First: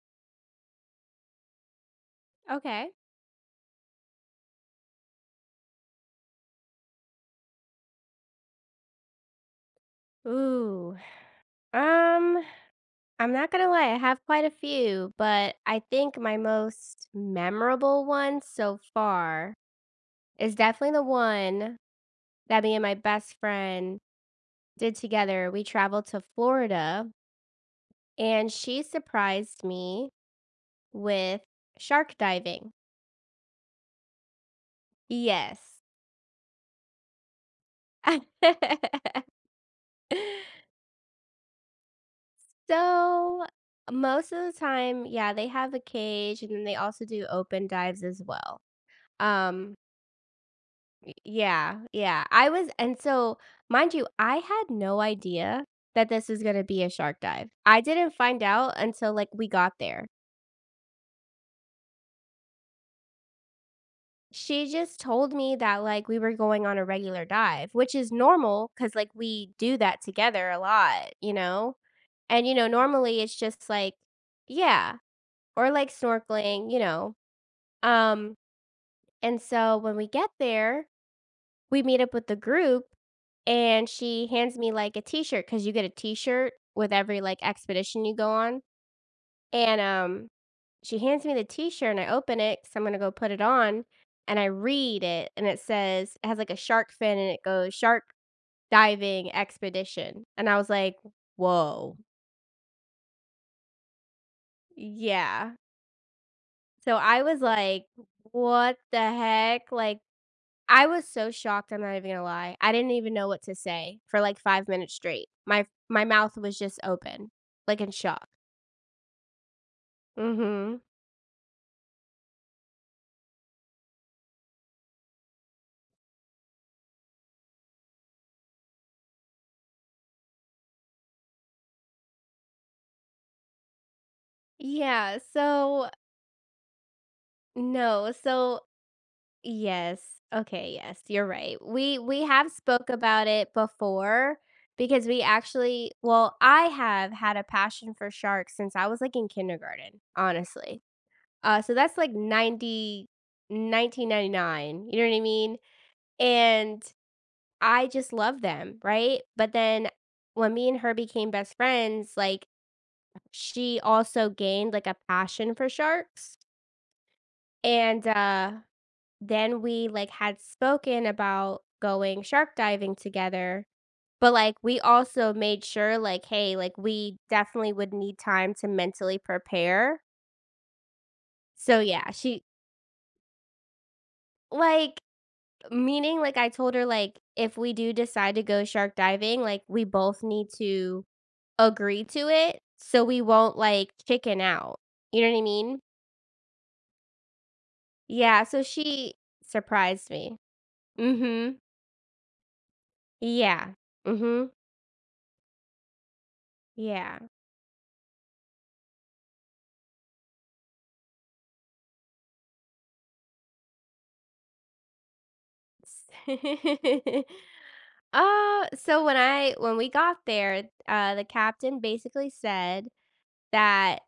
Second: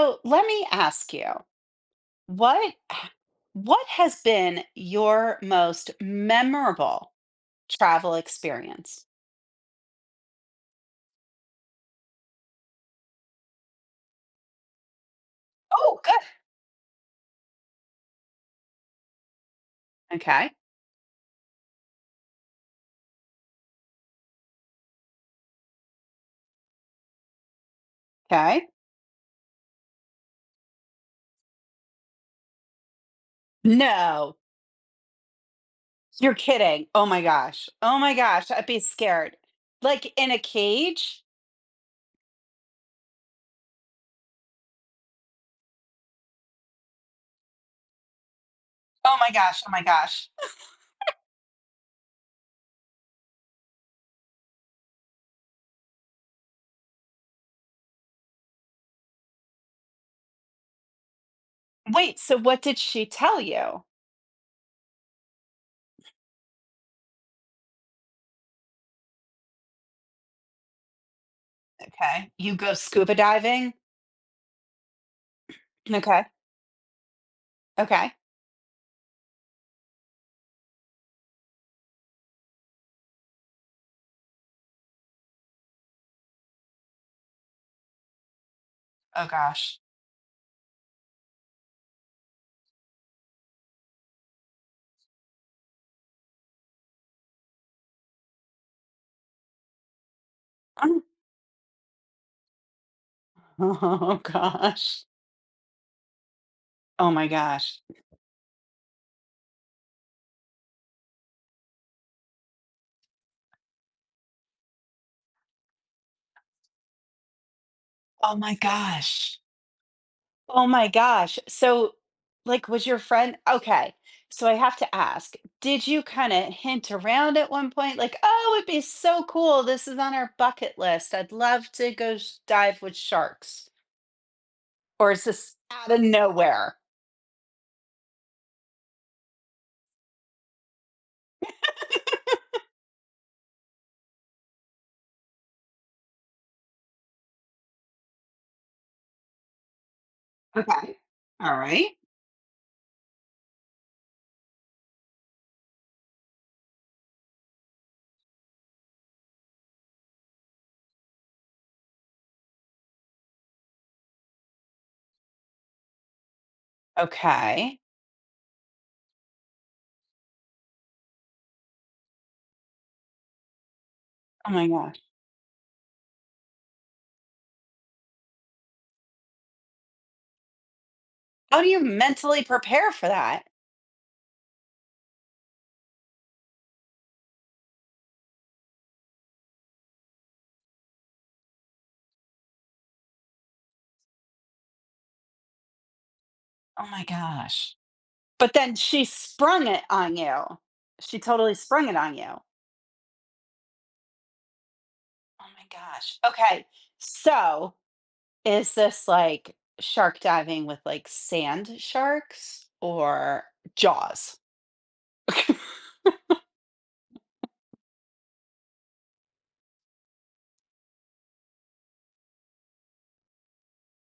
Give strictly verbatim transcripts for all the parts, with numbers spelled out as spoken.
So let me ask you, what Okay. what has been your most memorable travel experience? Ooh. Um, I'm not gonna lie, I have quite a few, but I Oh, think good. my most memorable one so far Okay. is definitely the one that me and my best friend did together. We traveled to Florida and Okay. she surprised me with shark diving. No, Yes. you're kidding. Oh my gosh. Oh my gosh. I'd be scared. Like in a cage. So most of the time, yeah, they have a cage and then they also do open dives as well. Oh my gosh. Oh Um, my gosh. Yeah, yeah. I was and so, mind you, I had no idea that this was gonna be a shark dive. I didn't find out until, like, we got there. Wait. So what did she tell you? She just told me that, like, we were going on a regular dive, which is normal because, like, we do that together a lot, you know? Okay. And, you You know, go scuba normally it's just diving. like, yeah, or, like, Okay. snorkeling, you know? Okay. Um, and so when we get there, we meet up with the group, and she hands me, like, a t-shirt because you get a t-shirt with every, like, expedition you go on. Oh gosh. And um she hands me the t-shirt, and I open it because I'm going to go put it on. And I read it, and it says, it has like a shark fin, and it goes, shark diving expedition, and I was like, whoa. Oh gosh. Yeah, so Oh I my was gosh. like, what the heck, like, I was so shocked, I'm not even gonna lie. I didn't even know what to say for, like, five minutes straight. My my mouth was just open, like, in shock. Oh my gosh. Oh Mhm. my gosh. So, like, was your friend okay? So I have to ask, did you kind of hint around at one point, like, oh, it'd be so cool. This is on our bucket list. I'd love to go sh- dive with sharks. Or Yeah, is this so out of nowhere? no, so yes. Okay, yes, you're right. We we have spoke about it before because we actually well, I have had a passion for sharks since I was, like, in kindergarten, honestly. Okay. All Uh, so right. that's, like, ninety nineteen ninety-nine. You know what I mean? And I just love them, right? But then when me and her became best friends, like, she also gained like a passion for sharks. Okay. And uh then we like had spoken about going shark diving together. But, Oh like, my we gosh. also made sure, like, hey, like, we definitely would need time to mentally prepare. How do you So yeah, mentally she prepare for that? like meaning, like, I told her, like, if we do decide to go shark diving, like, we both need to agree to it, so we won't, like, chicken out, you know what I mean? Oh my gosh. Yeah, But so then she she sprung it surprised on me. you. She totally Mhm. sprung it on you. Oh Yeah. Mhm. my gosh. Okay. Yeah. So is this like shark diving with, like, sand sharks or Jaws? S Uh, so when I when we got there, uh, the captain basically said that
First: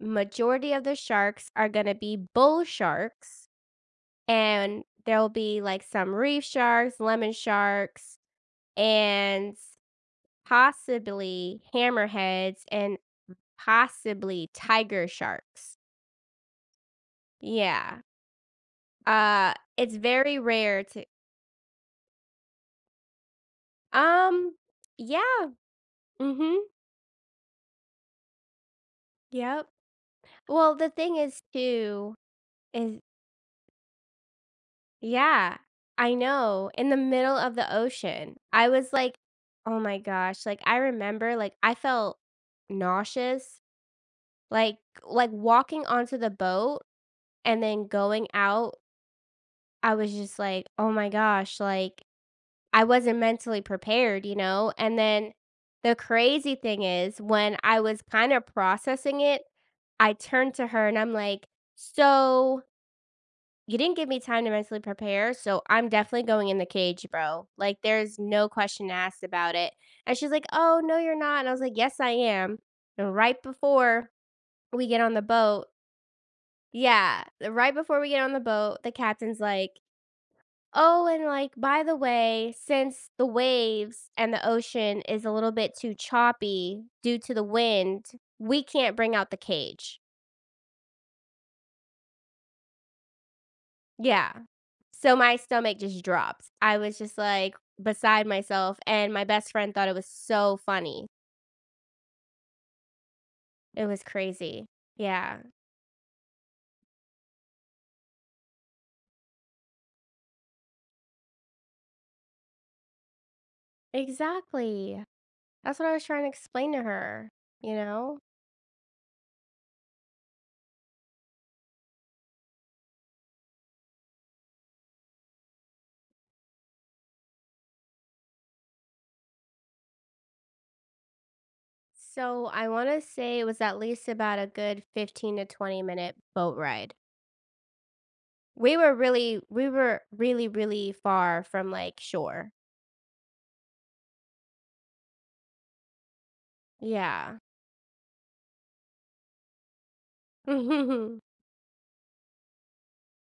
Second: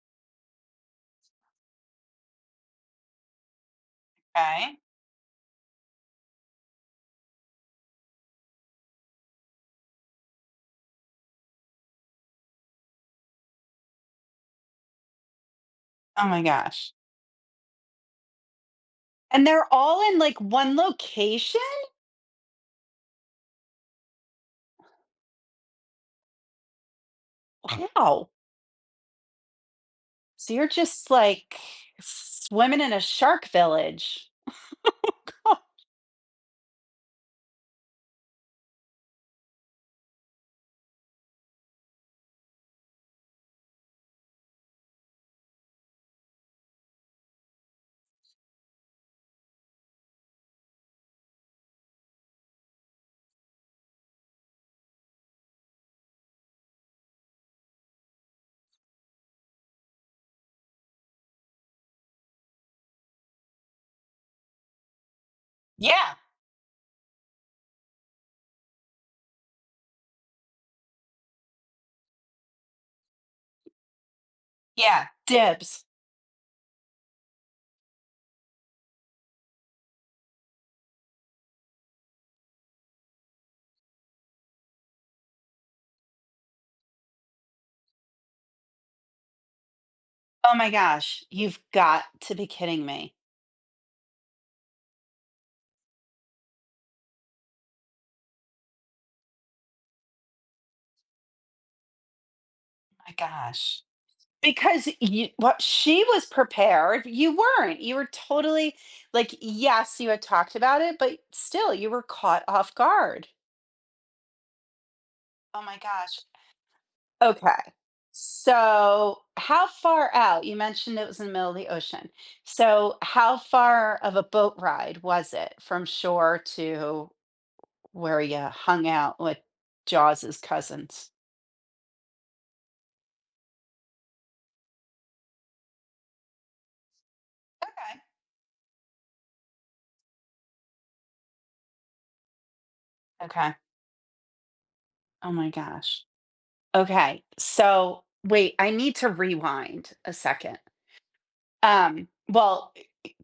majority of the sharks are gonna be bull sharks, Okay. and there'll be, like, some reef sharks, lemon sharks, and possibly hammerheads, and possibly tiger sharks. Oh my gosh. Yeah. And Uh, they're It's all in, very like, one rare to, location? um, yeah. Mhm. Wow. Yep. So you're Well, the just, thing is, like, too, swimming in is, a shark village. yeah, I know, in the middle of the ocean. I was like, "Oh my gosh." Like, I remember, like, I felt nauseous, like, like, walking onto the boat and then going out, I was just like, "Oh my gosh." Like, I wasn't mentally prepared, you know? And then the crazy thing is, when I was kind of processing it, I turned to her and I'm like, "So, you didn't give me time to mentally prepare, so I'm Yeah, definitely going in the cage, bro. Like, there's no question asked about it." And she's like, "Oh, no you're not." And I was like, "Yes, I am." And right before we get yeah. on the boat, Dibs. yeah, right before we get on the boat, the captain's like, "Oh, and, like, by the way, since the waves and the ocean is a little bit too choppy due to the wind, we can't bring out the cage." Oh my gosh. You've got to be kidding me. Yeah. So my stomach just dropped. I was just, like, beside myself, and my best friend thought it was so funny. My gosh. It was crazy. Because you, Yeah, what she was prepared, you weren't. You were totally like, yes, you had talked about it, but still, you were caught off guard. exactly. Oh my That's what I was trying gosh. to explain to her, Okay. you know? So, how far out? You mentioned it was in the middle of the ocean. So, how far of a boat ride was it from shore to where you hung out with Jaws's cousins? So I want to say it was at least about a good fifteen to twenty minute boat ride. Okay. We were really we were really, really far from, like, shore. Okay. Oh my gosh. Okay. Yeah. So, wait, I need to rewind a second. Mhm. Um, well,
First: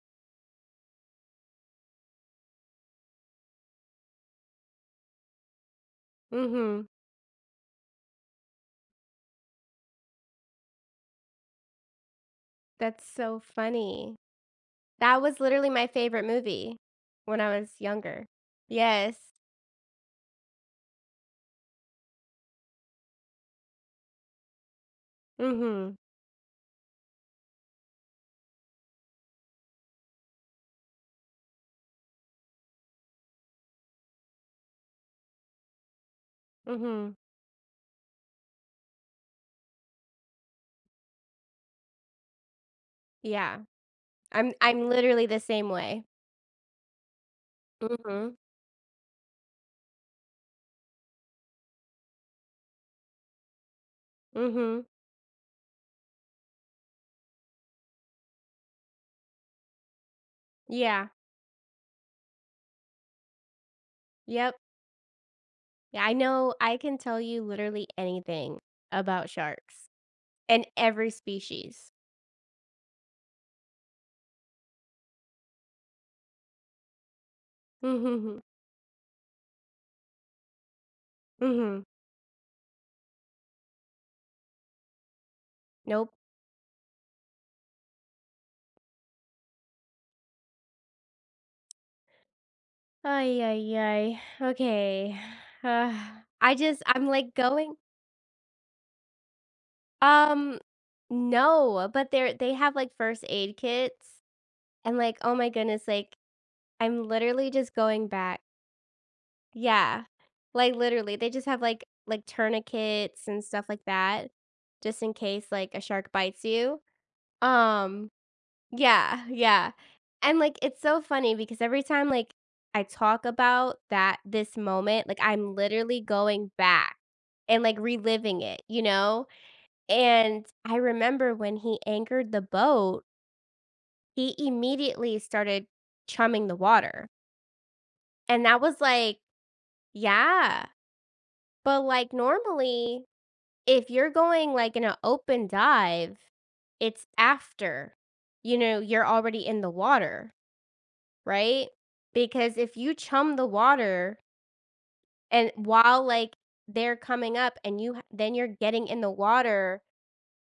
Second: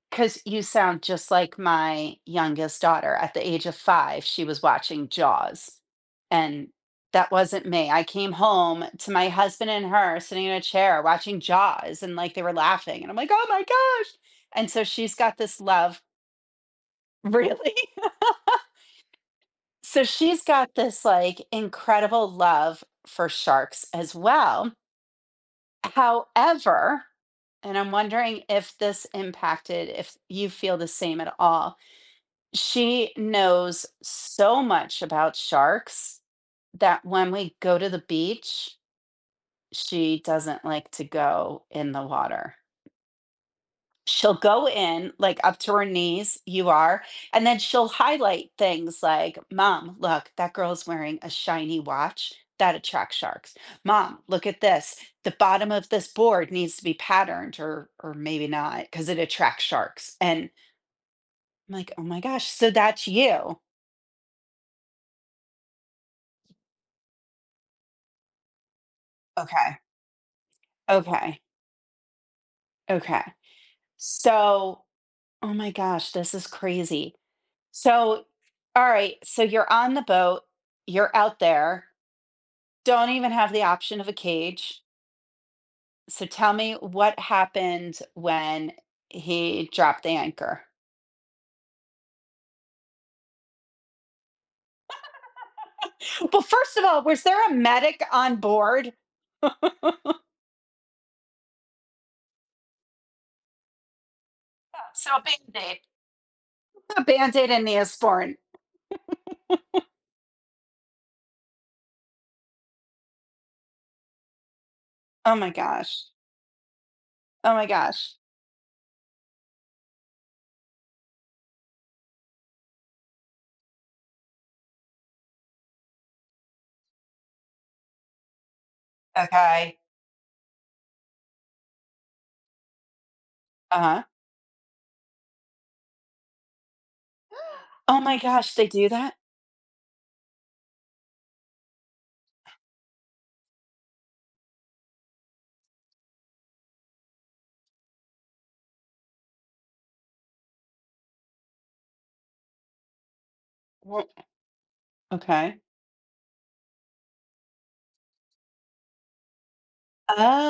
because you sound just like my youngest daughter. At the age of five, she was watching Jaws, and Mhm. that wasn't me. I came home to my husband and her sitting in a chair watching Jaws, and like, they were laughing, That's and I'm like, so oh my gosh. funny. And so she's That got was this literally my love. favorite movie when I was Really. younger. Yes. So she's got this like incredible love for sharks as well. Mhm. However, and I'm wondering if this impacted, if you feel the same at all. She knows so much about sharks that Mhm. when we go to the beach, she doesn't like to go in the water. Yeah. She'll I'm go I'm in literally like the up same to her way. knees, you are. And then she'll Mhm. highlight things like, mom, look, that girl's wearing a shiny watch. That attracts sharks. Mom, look at Mhm. this. The bottom of this board needs to be patterned, or or maybe not, because it attracts sharks. And Yeah. I'm like, oh my gosh, so that's you. Yep. Yeah, I know, I can tell you literally anything about Okay. sharks and every Okay. species. Okay. So, oh my gosh, this is crazy. So Mhm. all right, so you're on the boat, you're out Mhm. there, don't even have the option of a cage. Nope. So tell me what happened when he dropped the anchor. Ay, ay, ay. Okay. Uh, Well, I first just of all, I'm was like there a going medic on board? So um no, but they're they have like first aid kits, and, like, a oh my band-aid. goodness, like, A I'm literally band-aid and just going Neosporin. back. Yeah. Like, literally, they just have like like tourniquets and stuff like that just in Oh case, my like, a gosh. shark bites you. Oh my Um gosh. Yeah, yeah, and, like, it's so funny because every time, like, I talk about that this moment, like, I'm literally going back and, like, reliving it, you know, Okay. and I remember when he anchored the boat, Uh-huh. he immediately started chumming the water, Oh my and gosh, that they was do that? like, yeah, but, like, normally, if you're going, like, in an open dive, it's after, you know, you're already in the water, right? Because if you chum the Well, water and, okay. while, like, they're coming up and you ha then you're getting in the water,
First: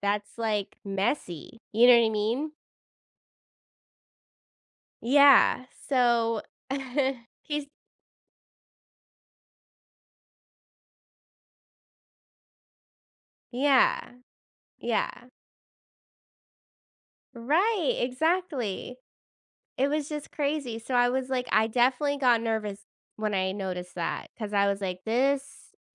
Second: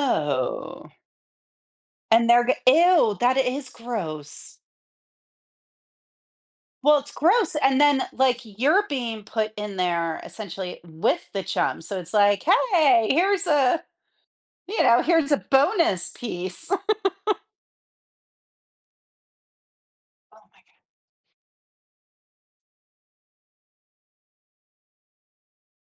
that's, like, messy, you know what I And they're mean? G- ew, that is gross. Yeah, so Well, it's gross, he's and then, like, you're being put in there essentially with the chum, so it's like, "Hey, here's a yeah, you know, yeah. here's a bonus piece." Right, exactly. It was just crazy, so I was like, I definitely got nervous when I noticed that because I was like, "This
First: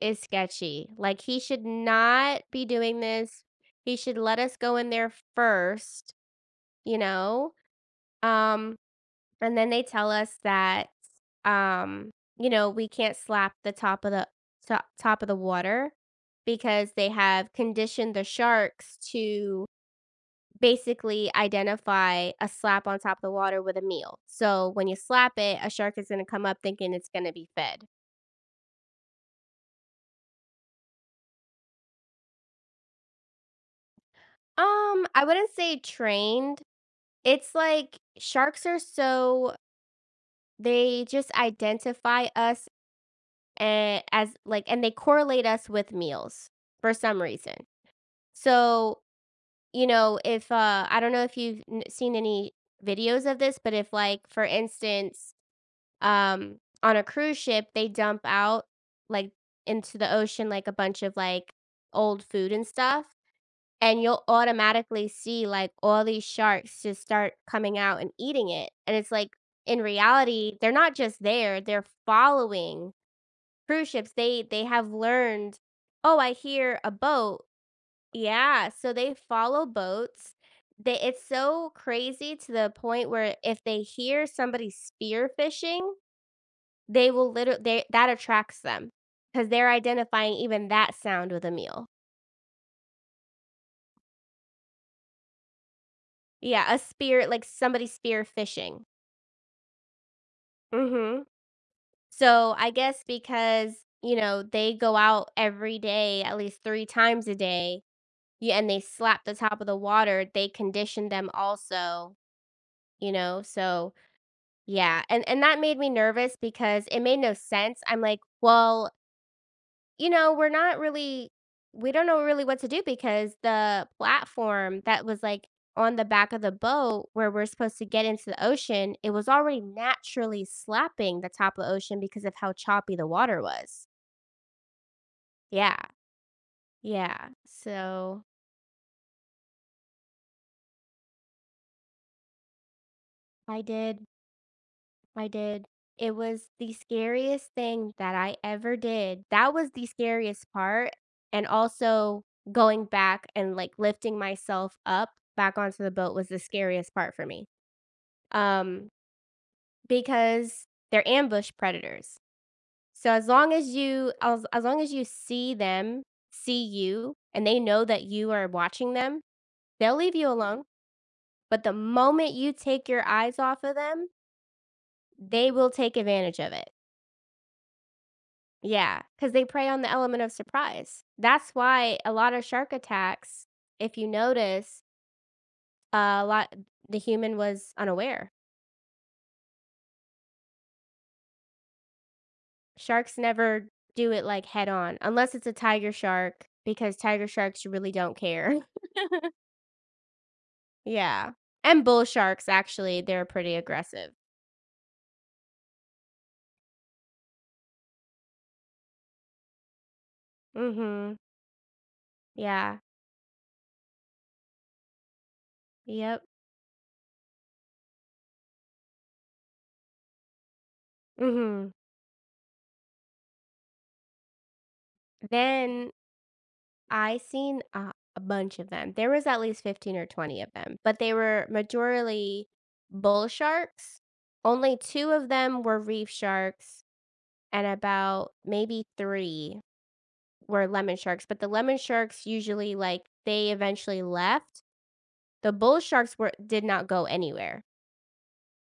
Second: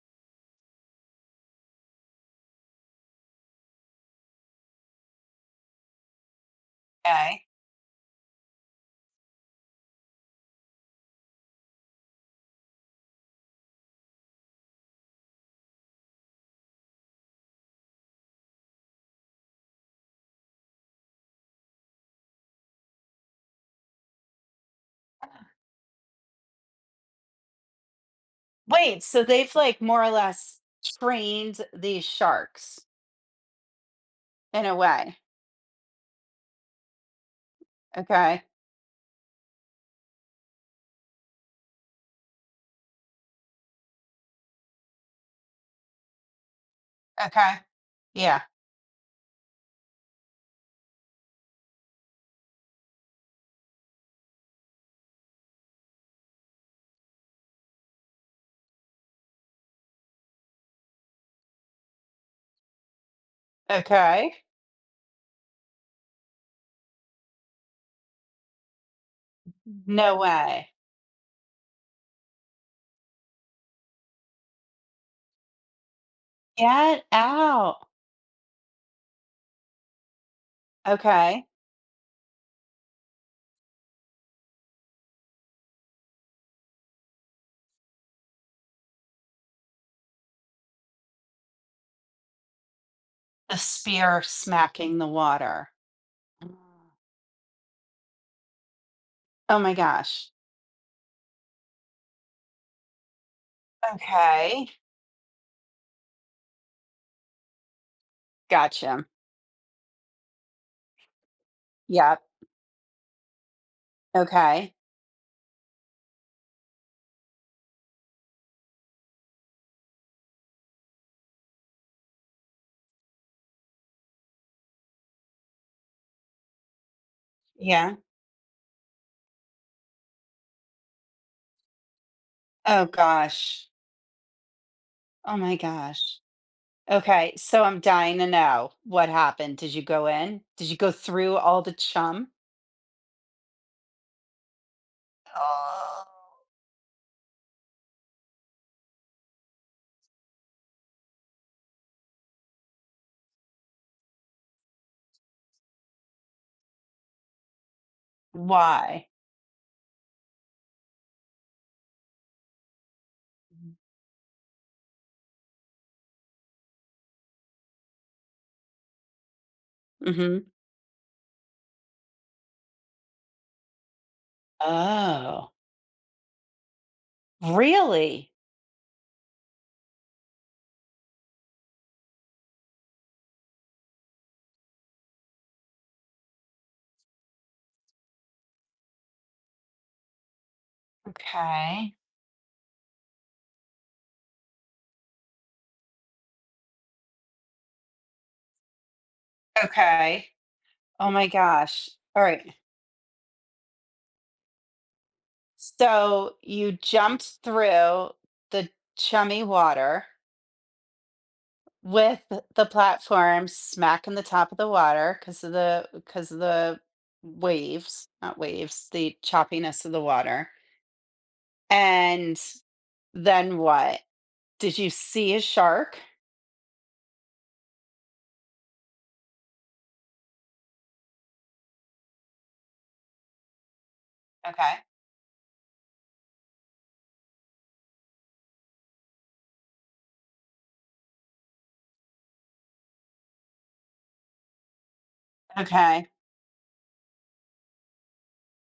is sketchy, like, he should not be doing this, he should let us go in there first, you Okay. know?" Um, and then they tell us that, um, you know, we can't slap the top of the top, top of the water because they have conditioned the sharks to basically identify a slap on top of the water with a meal. So when you slap it, a shark is going to come up thinking it's going to be fed. Wait, so they've, like, more or less trained these sharks in a Um, way. I wouldn't say trained. It's like Okay. sharks are so they just identify us, And as, like, and they correlate us with meals for some reason. Okay. Yeah. So, you know, if uh I don't know if you've n- seen any videos of this, but if, like, for instance, um on a cruise ship, they dump out, like, into the ocean, like, a bunch of, like, old food and stuff, and you'll Okay. automatically see, like, all these sharks just start coming out and eating it. And it's like, in No reality, way. they're not just there, they're following cruise ships. They they have learned, "Oh, I hear a Get boat." out. Yeah, so they follow boats. They it's Okay. so crazy to the point where if they hear somebody spear fishing, they will literally they that attracts them because 'cause they're identifying even that sound with a meal. The spear smacking the water. Mm. Yeah, a spear, like, somebody spear fishing. Oh my gosh. Mhm. So, I guess because, you know, Okay. they go out every day, at least three times a day. Yeah, and they Gotcha. slap the top of the water, they condition them also, Yep. you know? So, Okay. yeah, and and that made me nervous because it made no sense. I'm like, "Well, you know, we're not really we don't know really what to do because the platform that was, like, on the back of the boat where we're supposed to Yeah. get into the ocean, it was already naturally slapping the top of the ocean because of how Oh choppy the water gosh. was." Oh my Yeah, gosh. yeah. Okay. So I'm dying So, to know what happened. Did you go in? Did you go through all the chum? I did, I did. It Oh, was the scariest thing that I ever did. That was the scariest part, and also going back and, like, lifting myself up back onto the boat was the scariest part for me, um, why? because they're ambush predators. So as long as you as as long as you see them see you, and they know that you are watching them, they'll leave you Mm-hmm. alone, but the moment you take your eyes off of them, they Oh, will take advantage of it. really? Yeah, because they prey on the element of surprise. That's why a lot of shark attacks, if you notice, uh, a lot the human was unaware. Okay. Sharks never do it, like, head on, unless it's a tiger shark, because tiger sharks really don't care. Okay. Oh my Yeah, and gosh. bull All sharks, right. actually, they're pretty aggressive. So you jumped through the chummy water. Mhm. With the Yeah. platform smack in the top of the water, because of the Yep. because of the waves, not waves, the choppiness of the water. Mhm. And then what? Did you see a Then shark? I seen a a bunch of them. There was at least fifteen or twenty of them, but they were majorly bull sharks. Only Okay, two of them were reef sharks and about maybe three were lemon sharks, but the lemon sharks usually, like, they eventually left. The bull okay. sharks were did not go anywhere.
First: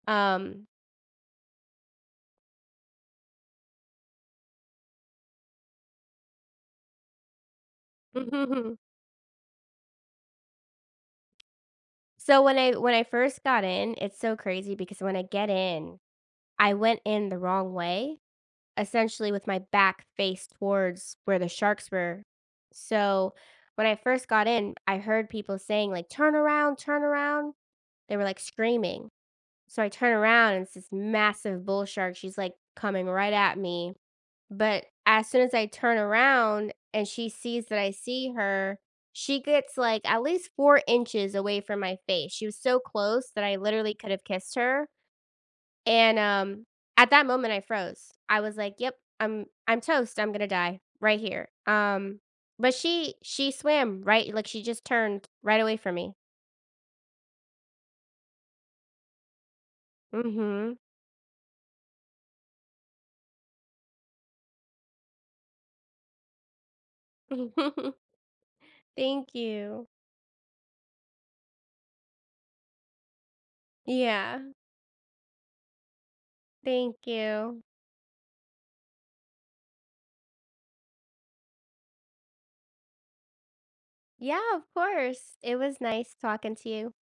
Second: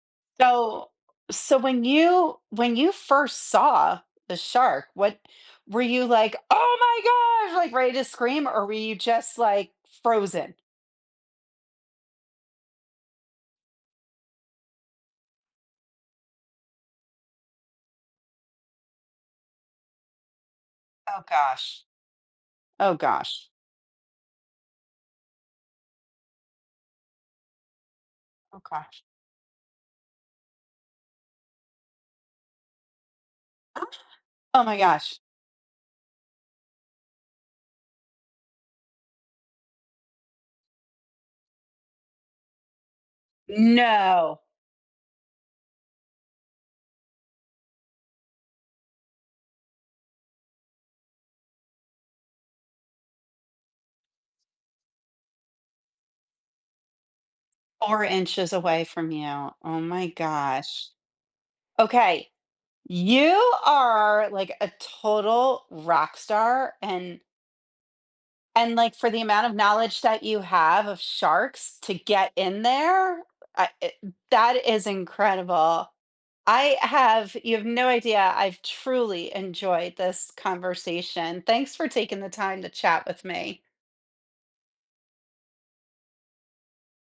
Um, So so when you when you first saw the shark, what were you like, "Oh my gosh," like, ready to scream, or were you just, like, frozen? so when I when I first got in, it's so crazy because when I get in, I went in the wrong way essentially with my back face towards Oh where the gosh. sharks were. Oh So gosh. when I first got in, I heard people saying, like, turn around, turn around. They were like Oh gosh. screaming. So I turn around and it's this massive bull shark. She's like coming right at me. Oh my But gosh. as soon as I turn around and she sees that I see her, she gets like at least four inches away from my face. She was so close that I literally could have No. kissed her, and, um, at that moment, I froze. I was like, "Yep, I'm I'm toast. I'm gonna die right here." Um, but she she swam right, like, she just turned right away from me. four inches away from you. Oh my Mhm. gosh. Okay, you are like a total rock star, and and like, for the Thank amount of you. knowledge that you have of sharks to get in there, I it Yeah. that is incredible. I Thank have You you. have no idea, I've truly enjoyed this conversation. Thanks for taking the time to chat with me. Yeah, of course. It was nice talking to you.